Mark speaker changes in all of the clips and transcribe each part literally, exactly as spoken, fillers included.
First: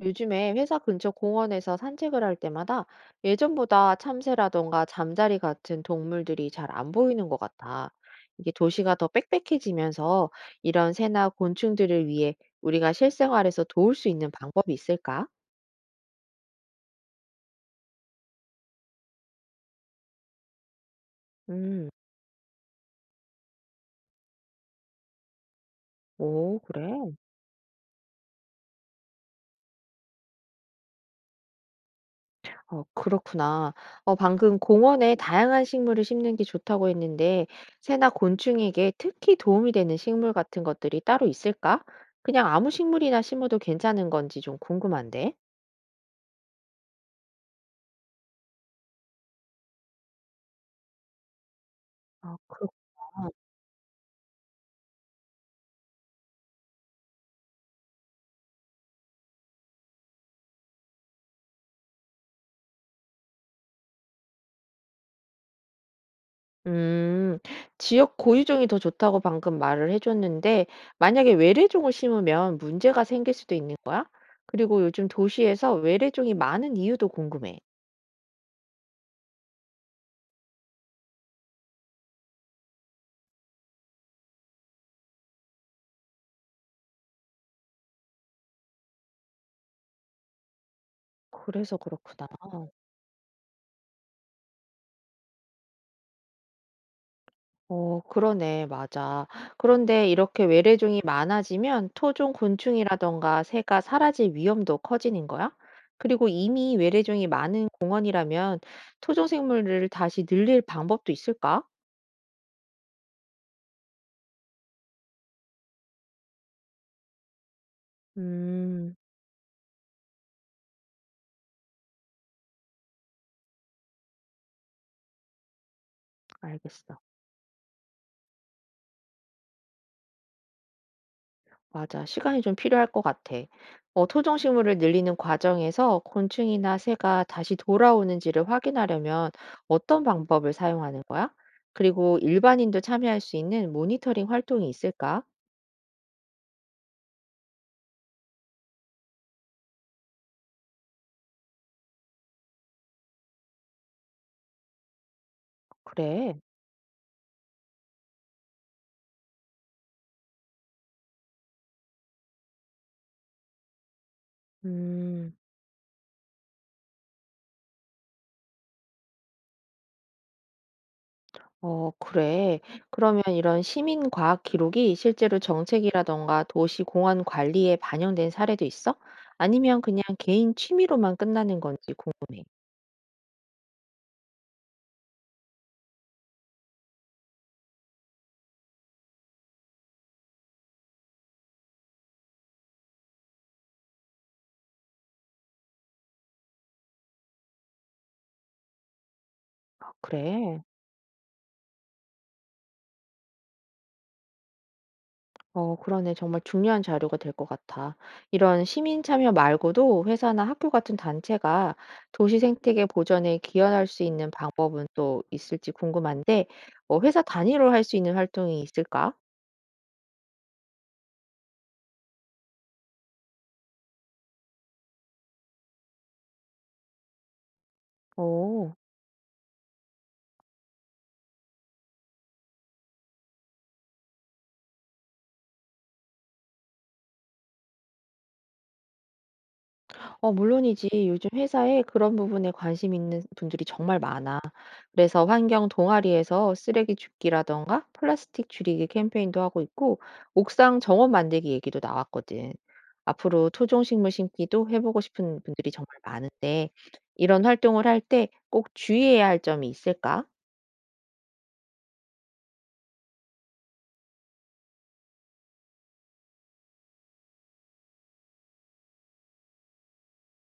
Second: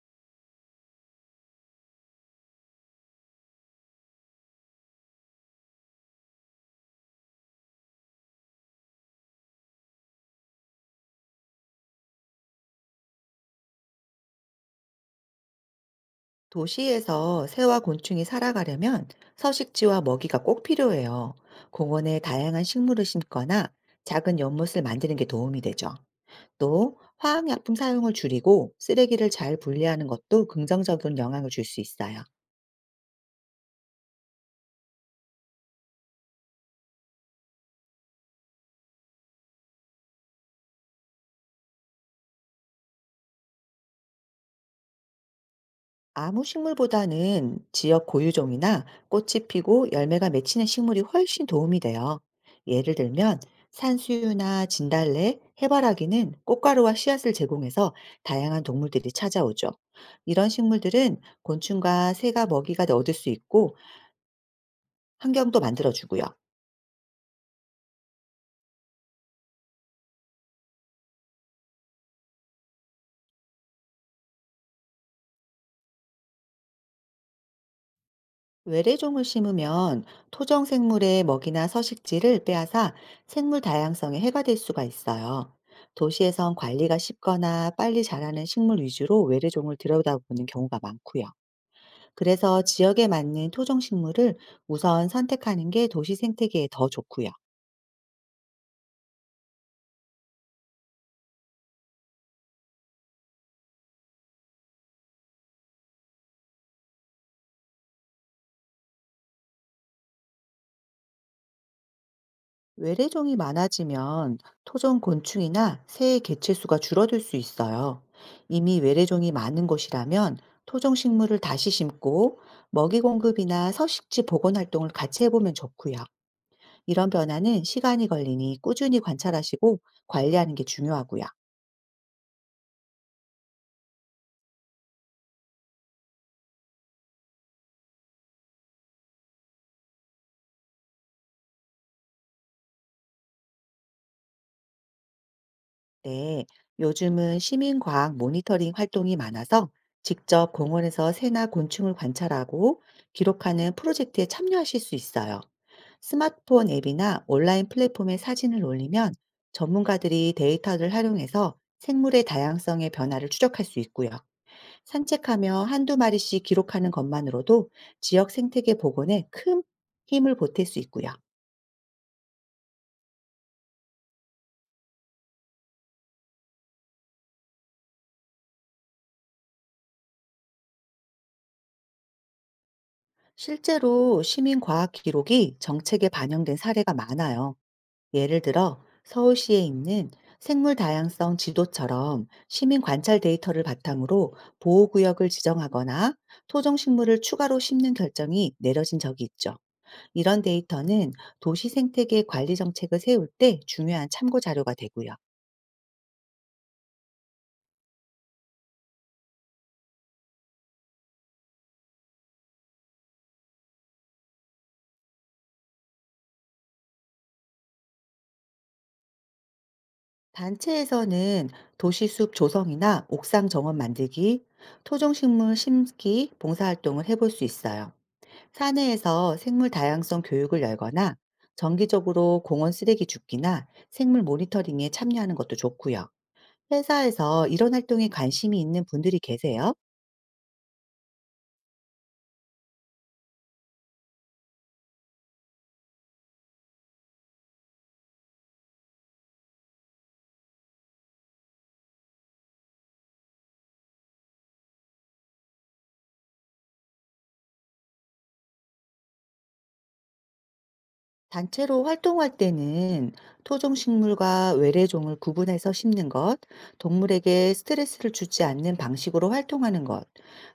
Speaker 1: 요즘에 회사 근처 공원에서 산책을 할 때마다 예전보다 참새라던가 잠자리 같은 동물들이 잘 안 보이는 것 같아. 이게 도시가 더 빽빽해지면서 이런 새나 곤충들을 위해 우리가 실생활에서 도울 수 있는 방법이 있을까?
Speaker 2: 도시에서 새와 곤충이 살아가려면 서식지와 먹이가 꼭 필요해요.
Speaker 1: 음,
Speaker 2: 공원에 다양한 식물을 심거나 작은 연못을 만드는 게 도움이 되죠.
Speaker 1: 오,
Speaker 2: 또
Speaker 1: 그래.
Speaker 2: 화학약품 사용을 줄이고 쓰레기를 잘 분리하는 것도 긍정적인 영향을 줄 수 있어요.
Speaker 1: 어 그렇구나. 어 방금 공원에 다양한 식물을 심는 게 좋다고 했는데 새나 곤충에게 특히 도움이 되는 식물 같은 것들이 따로 있을까? 그냥 아무 식물이나 심어도 괜찮은 건지 좀 궁금한데.
Speaker 2: 아무 식물보다는 지역 고유종이나 꽃이 피고 열매가 맺히는 식물이 훨씬 도움이 돼요.
Speaker 1: 아
Speaker 2: 예를
Speaker 1: 그렇구나.
Speaker 2: 들면 산수유나 진달래, 해바라기는 꽃가루와 씨앗을 제공해서 다양한 동물들이 찾아오죠. 이런 식물들은 곤충과 새가 먹이가 얻을 수 있고 환경도 만들어주고요.
Speaker 1: 음. 지역 고유종이 더 좋다고 방금 말을 해 줬는데 만약에 외래종을 심으면 문제가 생길 수도 있는 거 그리고 요즘 도시에서 외래종이 많은 이유도 궁금해.
Speaker 2: 외래종을 심으면 토종 생물의 먹이나 서식지를 빼앗아 생물 다양성에 해가 될 수가 있어요. 도시에선 관리가 쉽거나 빨리 자라는 식물 위주로 외래종을 들여다보는 경우가 많고요.
Speaker 1: 그래서 그렇구나.
Speaker 2: 그래서 지역에 맞는 토종 식물을 우선 선택하는 게 도시 생태계에 더 좋고요.
Speaker 1: 어 그러네. 맞아. 그런데 이렇게 외래종이 많아지면 토종 곤충이라던가 새가 사라질 위험도 커지는 거야? 그리고 이미 외래종이 많은 공원이라면 토종 생물을 다시 늘릴 방법도 있을까?
Speaker 2: 외래종이 많아지면 토종 곤충이나 새의 개체수가 줄어들 수 있어요. 이미
Speaker 1: 음,
Speaker 2: 외래종이 많은 곳이라면 토종 식물을 다시 심고 먹이 공급이나 서식지 복원 활동을 같이 해보면 좋고요.
Speaker 1: 알겠어.
Speaker 2: 이런 변화는 시간이 걸리니 꾸준히 관찰하시고 관리하는 게 중요하고요.
Speaker 1: 맞아. 시간이 좀 필요할 것 같아. 어, 토종 식물을 늘리는 과정에서 곤충이나 새가 다시 돌아오는지를 확인하려면 어떤 방법을 사용하는 거야? 그리고 일반인도 참여할 수 있는 모니터링 활동이 있을까?
Speaker 2: 네, 요즘은 시민과학 모니터링 활동이 많아서 직접 공원에서 새나 곤충을 관찰하고 기록하는 프로젝트에 참여하실 수 있어요.
Speaker 1: 그래?
Speaker 2: 스마트폰 앱이나 온라인 플랫폼에 사진을 올리면 전문가들이 데이터를 활용해서 생물의 다양성의 변화를 추적할 수 있고요.
Speaker 1: 음.
Speaker 2: 산책하며 한두 마리씩 기록하는 것만으로도 지역 생태계 복원에 큰 힘을 보탤 수 있고요.
Speaker 1: 어 그래. 그러면 이런 시민 과학 기록이 실제로 정책이라던가 도시 공원 관리에 반영된 사례도 있어? 아니면 그냥 개인 취미로만 끝나는 건지 궁금해.
Speaker 2: 실제로 시민 과학 기록이 정책에 반영된 사례가 많아요. 예를 들어 서울시에 있는 생물 다양성 지도처럼 시민 관찰 데이터를 바탕으로 보호구역을 지정하거나 토종식물을 추가로 심는 결정이 내려진 적이 있죠.
Speaker 1: 아
Speaker 2: 이런
Speaker 1: 그래?
Speaker 2: 데이터는 도시 생태계 관리 정책을 세울 때 중요한 참고 자료가 되고요.
Speaker 1: 어 그러네. 정말 중요한 자료가 될 것 같아. 이런 시민 참여 말고도 회사나 학교 같은 단체가 도시 생태계 보전에 기여할 수 있는 방법은 또 있을지 궁금한데 어 회사 단위로 할 수 있는 활동이 있을까?
Speaker 2: 단체에서는 도시숲 조성이나 옥상 정원 만들기, 토종식물 심기, 봉사활동을 해볼 수 있어요.
Speaker 1: 오.
Speaker 2: 사내에서 생물 다양성 교육을 열거나 정기적으로 공원 쓰레기 줍기나 생물 모니터링에 참여하는 것도 좋고요. 회사에서 이런 활동에 관심이 있는 분들이 계세요?
Speaker 1: 어 물론이지. 요즘 회사에 그런 부분에 관심 있는 분들이 정말 많아. 그래서 환경 동아리에서 쓰레기 줍기라던가 플라스틱 줄이기 캠페인도 하고 있고 옥상 정원 만들기 얘기도 나왔거든. 앞으로 토종식물 심기도 해보고 싶은 분들이 정말 많은데 이런 활동을 할 때 꼭 주의해야 할 점이 있을까?
Speaker 2: 단체로 활동할 때는 토종식물과 외래종을 구분해서 심는 것, 동물에게 스트레스를 주지 않는 방식으로 활동하는 것,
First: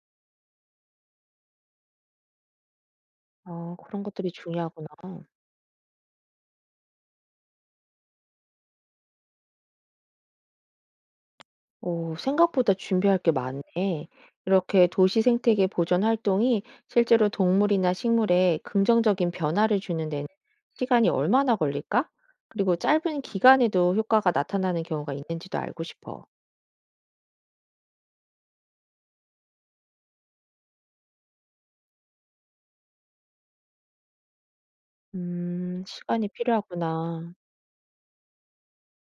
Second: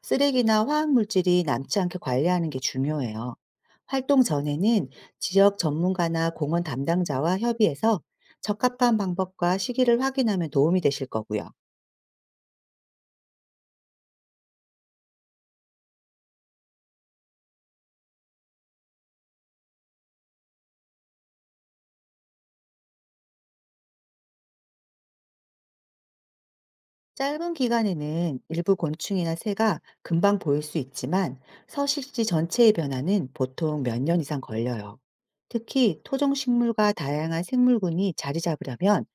Speaker 2: 쓰레기나 화학물질이 남지 않게 관리하는 게 중요해요.
Speaker 1: 어, 그런
Speaker 2: 활동
Speaker 1: 것들이 중요하구나.
Speaker 2: 전에는 지역 전문가나 공원 담당자와 협의해서 적합한 방법과 시기를 확인하면 도움이 되실 거고요.
Speaker 1: 오 생각보다 준비할 게 많네. 이렇게 도시 생태계 보존 활동이 실제로 동물이나 식물에 긍정적인 변화를 주는 데는 시간이 얼마나 걸릴까? 그리고 짧은 기간에도 효과가 나타나는 경우가 있는지도 알고 싶어.
Speaker 2: 짧은 기간에는 일부 곤충이나 새가 금방 보일 수 있지만 서식지 전체의 변화는 보통 몇 년 이상 걸려요.
Speaker 1: 음,
Speaker 2: 특히
Speaker 1: 시간이
Speaker 2: 토종식물과
Speaker 1: 필요하구나.
Speaker 2: 다양한 생물군이 자리 잡으려면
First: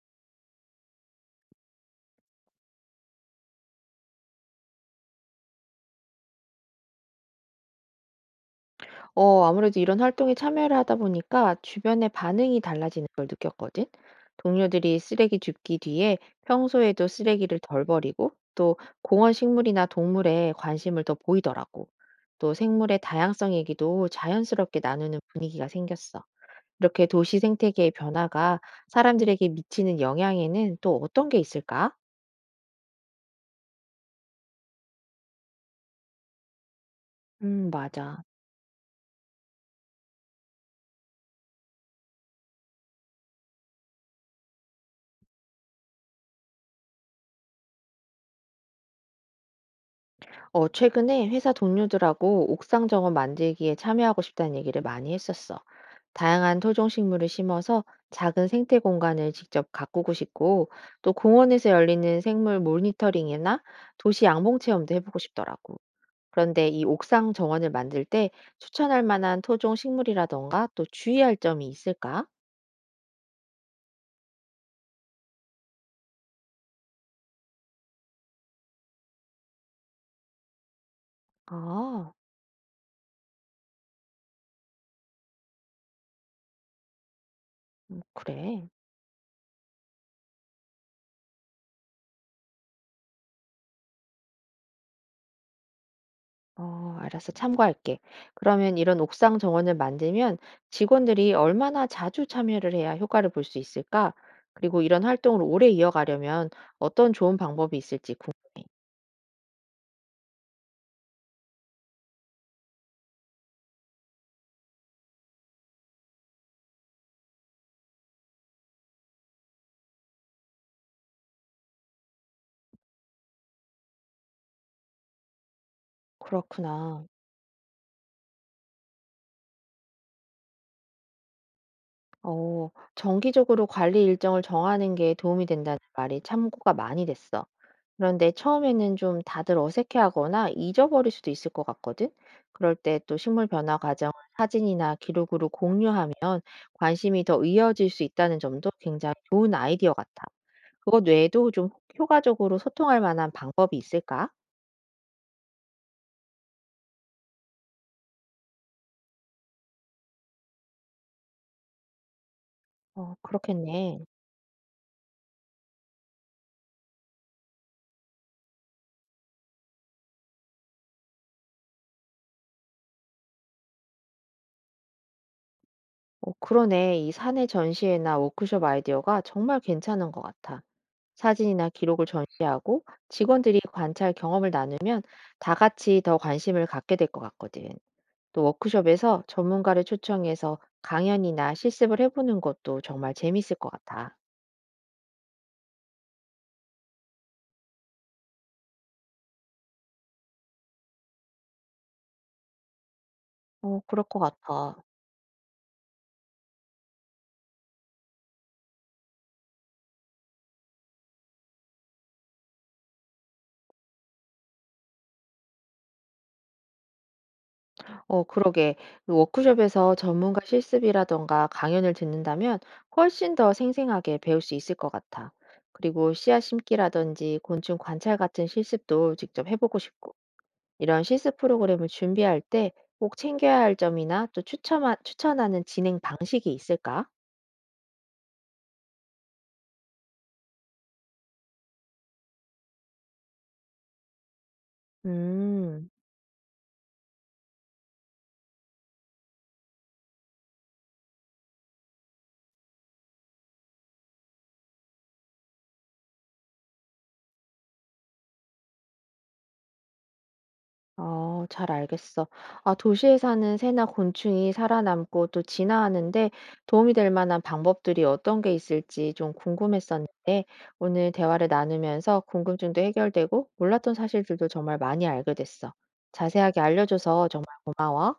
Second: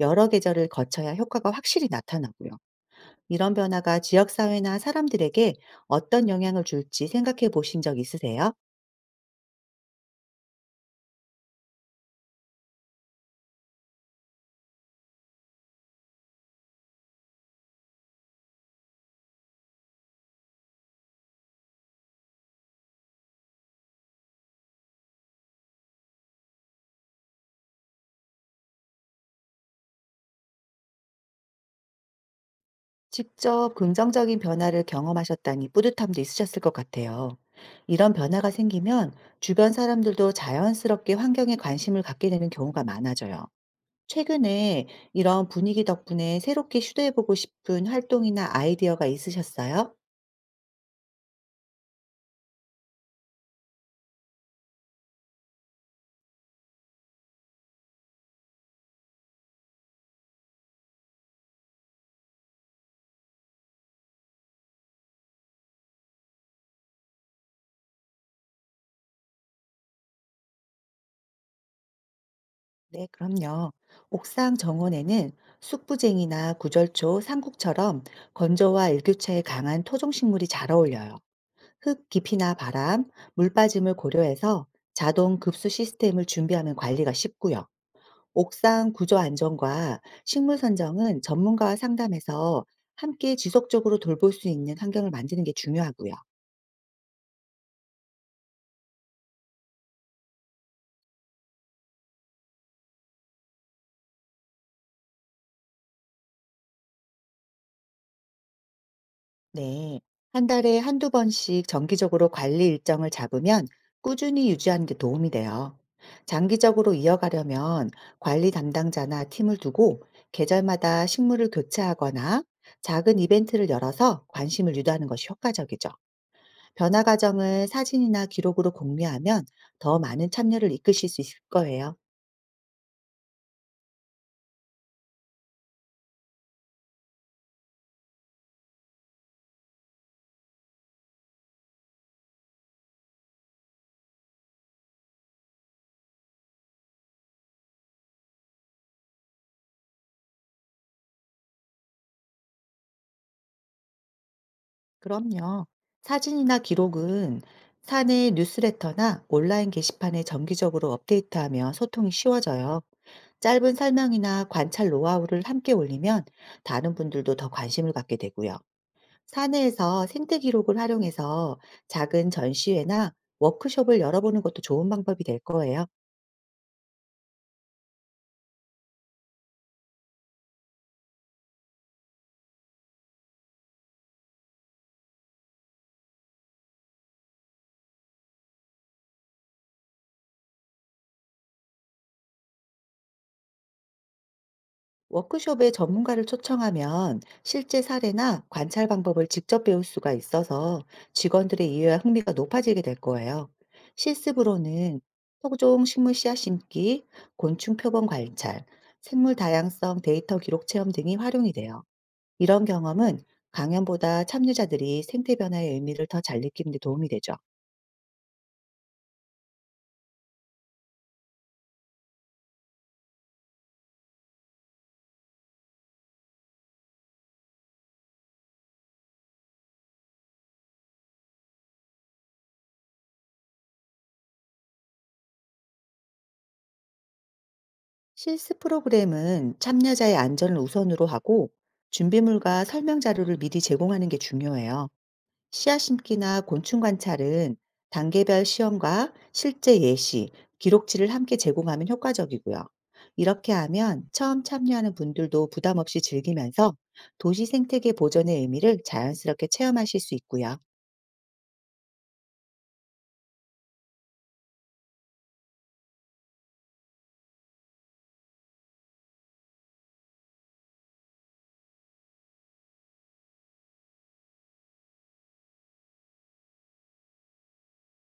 Speaker 2: 여러 계절을 거쳐야 효과가 확실히 나타나고요. 이런 변화가 지역사회나 사람들에게 어떤 영향을 줄지 생각해 보신 적 있으세요?
Speaker 1: 어, 아무래도 이런 활동에 참여를 하다 보니까 주변의 반응이 달라지는 걸 느꼈거든. 동료들이 쓰레기 줍기 뒤에 평소에도 쓰레기를 덜 버리고 또 공원 식물이나 동물에 관심을 더 보이더라고. 또 생물의 다양성 얘기도 자연스럽게 나누는 분위기가 생겼어. 이렇게 도시 생태계의 변화가 사람들에게 미치는 영향에는 또 어떤 게 있을까?
Speaker 2: 직접 긍정적인 변화를 경험하셨다니 뿌듯함도 있으셨을 것 같아요.
Speaker 1: 음,
Speaker 2: 이런
Speaker 1: 맞아.
Speaker 2: 변화가 생기면 주변 사람들도 자연스럽게 환경에 관심을 갖게 되는 경우가 많아져요. 최근에 이런 분위기 덕분에 새롭게 시도해보고 싶은 활동이나 아이디어가 있으셨어요?
Speaker 1: 어, 최근에 회사 동료들하고 옥상 정원 만들기에 참여하고 싶다는 얘기를 많이 했었어. 다양한 토종식물을 심어서 작은 생태 공간을 직접 가꾸고 싶고, 또 공원에서 열리는 생물 모니터링이나 도시 양봉 체험도 해보고 싶더라고. 그런데 이 옥상 정원을 만들 때 추천할 만한 토종식물이라던가 또 주의할 점이 있을까?
Speaker 2: 네, 그럼요. 옥상 정원에는 숙부쟁이나 구절초, 삼국처럼 건조와 일교차에 강한 토종식물이 잘 어울려요. 흙
Speaker 1: 아,
Speaker 2: 깊이나 바람, 물 빠짐을 고려해서 자동 급수 시스템을 준비하면 관리가 쉽고요.
Speaker 1: 그래.
Speaker 2: 옥상 구조 안정과 식물 선정은 전문가와 상담해서 함께 지속적으로 돌볼 수 있는 환경을 만드는 게 중요하고요.
Speaker 1: 어, 알았어. 참고할게. 그러면 이런 옥상 정원을 만들면 직원들이 얼마나 자주 참여를 해야 효과를 볼 수 있을까? 그리고 이런 활동을 오래 이어가려면 어떤 좋은 방법이 있을지 궁금해.
Speaker 2: 네. 한 달에 한두 번씩 정기적으로 관리 일정을 잡으면 꾸준히 유지하는 게 도움이 돼요. 장기적으로 이어가려면 관리 담당자나 팀을 두고 계절마다 식물을 교체하거나 작은 이벤트를 열어서 관심을 유도하는 것이 효과적이죠. 변화
Speaker 1: 그렇구나.
Speaker 2: 과정을 사진이나 기록으로 공유하면 더 많은 참여를 이끌실 수 있을 거예요.
Speaker 1: 어, 정기적으로 관리 일정을 정하는 게 도움이 된다는 말이 참고가 많이 됐어. 그런데 처음에는 좀 다들 어색해하거나 잊어버릴 수도 있을 것 같거든? 그럴 때 또 식물 변화 과정을 사진이나 기록으로 공유하면 관심이 더 이어질 수 있다는 점도 굉장히 좋은 아이디어 같아. 그것 외에도 좀 효과적으로 소통할 만한 방법이 있을까?
Speaker 2: 그럼요. 사진이나 기록은 사내 뉴스레터나 온라인 게시판에 정기적으로 업데이트하며 소통이 쉬워져요.
Speaker 1: 어,
Speaker 2: 짧은
Speaker 1: 그렇겠네.
Speaker 2: 설명이나 관찰 노하우를 함께 올리면 다른 분들도 더 관심을 갖게 되고요. 사내에서 생태 기록을 활용해서 작은 전시회나 워크숍을 열어보는 것도 좋은 방법이 될 거예요.
Speaker 1: 어, 그러네. 이 사내 전시회나 워크숍 아이디어가 정말 괜찮은 것 같아. 사진이나 기록을 전시하고 직원들이 관찰 경험을 나누면 다 같이 더 관심을 갖게 될 것 같거든. 또 워크숍에서 전문가를 초청해서 강연이나 실습을 해보는 것도 정말 재밌을 것 같아.
Speaker 2: 워크숍에 전문가를 초청하면 실제 사례나 관찰 방법을 직접 배울 수가 있어서 직원들의 이해와 흥미가 높아지게 될 거예요.
Speaker 1: 어, 그럴 것 같아.
Speaker 2: 실습으로는 토종 식물 씨앗 심기, 곤충 표본 관찰, 생물 다양성 데이터 기록 체험 등이 활용이 돼요. 이런 경험은 강연보다 참여자들이 생태 변화의 의미를 더 잘 느끼는 데 도움이 되죠.
Speaker 1: 어, 그러게. 그 워크숍에서 전문가 실습이라던가 강연을 듣는다면 훨씬 더 생생하게 배울 수 있을 것 같아. 그리고 씨앗 심기라든지 곤충 관찰 같은 실습도 직접 해보고 싶고. 이런 실습 프로그램을 준비할 때 꼭 챙겨야 할 점이나 또 추천하, 추천하는 진행 방식이 있을까?
Speaker 2: 실습 프로그램은 참여자의 안전을 우선으로 하고 준비물과 설명 자료를 미리 제공하는 게 중요해요. 씨앗
Speaker 1: 음.
Speaker 2: 심기나 곤충 관찰은 단계별 시험과 실제 예시, 기록지를 함께 제공하면 효과적이고요. 이렇게 하면 처음 참여하는 분들도 부담 없이 즐기면서 도시 생태계 보존의 의미를 자연스럽게 체험하실 수 있고요. 네.
Speaker 1: 어, 잘 알겠어. 아, 도시에 사는 새나 곤충이 살아남고 또 진화하는데 도움이 될 만한 방법들이 어떤 게 있을지 좀 궁금했었는데 오늘 대화를 나누면서 궁금증도 해결되고 몰랐던 사실들도 정말 많이 알게 됐어. 자세하게 알려줘서 정말 고마워.